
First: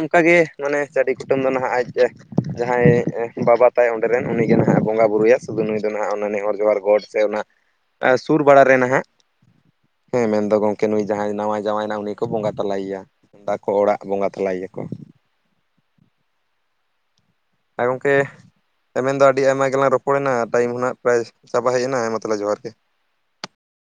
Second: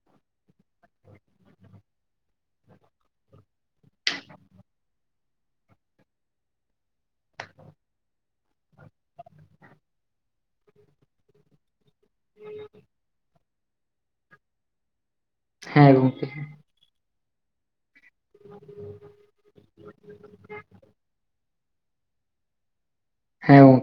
ᱚᱱᱠᱟᱜᱮ ᱢᱟᱱᱮ ᱪᱟᱹᱰᱤ ᱠᱩᱴᱟᱹᱢ ᱫᱚ ᱱᱟᱦᱟᱜ ᱟᱡ ᱡᱟᱦᱟᱸᱭ ᱵᱟᱵᱟ ᱛᱟᱭ ᱚᱸᱰᱮ ᱨᱮᱱ ᱩᱱᱤᱜᱮ ᱱᱟᱦᱟᱜ ᱵᱚᱸᱜᱟ ᱵᱩᱨᱩᱭᱟ ᱥᱩᱫᱷᱩ ᱱᱩᱭ ᱫᱚ ᱱᱟᱦᱟᱜ ᱚᱱᱟ ᱱᱮᱦᱚᱨ ᱡᱚᱦᱟᱨ ᱜᱚᱰ ᱥᱮ ᱚᱱᱟ ᱟᱨ ᱥᱩᱨ ᱵᱟᱲᱟ ᱨᱮ ᱱᱟᱦᱟᱜ, ᱦᱮᱸ ᱢᱮᱱᱫᱚ ᱜᱚᱢᱠᱮ ᱱᱩᱭ ᱡᱟᱦᱟᱸᱭ ᱱᱟᱣᱟᱭ ᱡᱟᱶᱟᱭᱮᱱᱟ ᱩᱱᱤ ᱠᱚ ᱵᱚᱸᱜᱟ ᱛᱟᱞᱟᱭ ᱭᱟ ᱟᱨᱠᱚ ᱚᱲᱟᱜ ᱵᱚᱸᱜᱟ ᱛᱟᱞᱟᱭ ᱮᱭᱟᱠᱚ᱾ ᱦᱮᱸ ᱜᱚᱢᱠᱮ ᱾ ᱟᱨ ᱜᱚᱢᱠᱮ ᱮ ᱢᱮᱱᱫᱚ ᱟᱹᱰᱤ ᱟᱭᱢᱟ ᱜᱮᱞᱟᱝ ᱨᱚᱯᱚᱲ ᱮᱱᱟ ᱴᱟᱭᱤᱢ ᱦᱩᱱᱟᱜ ᱯᱨᱟᱭ ᱪᱟᱵᱟ ᱦᱮᱡ ᱮᱱᱟ ᱦᱮᱢᱟ ᱛᱟᱦᱞᱮ ᱡᱚᱦᱟᱨ ᱜᱮ᱾ ᱦᱮᱸ ᱜᱚᱢᱠᱮ᱾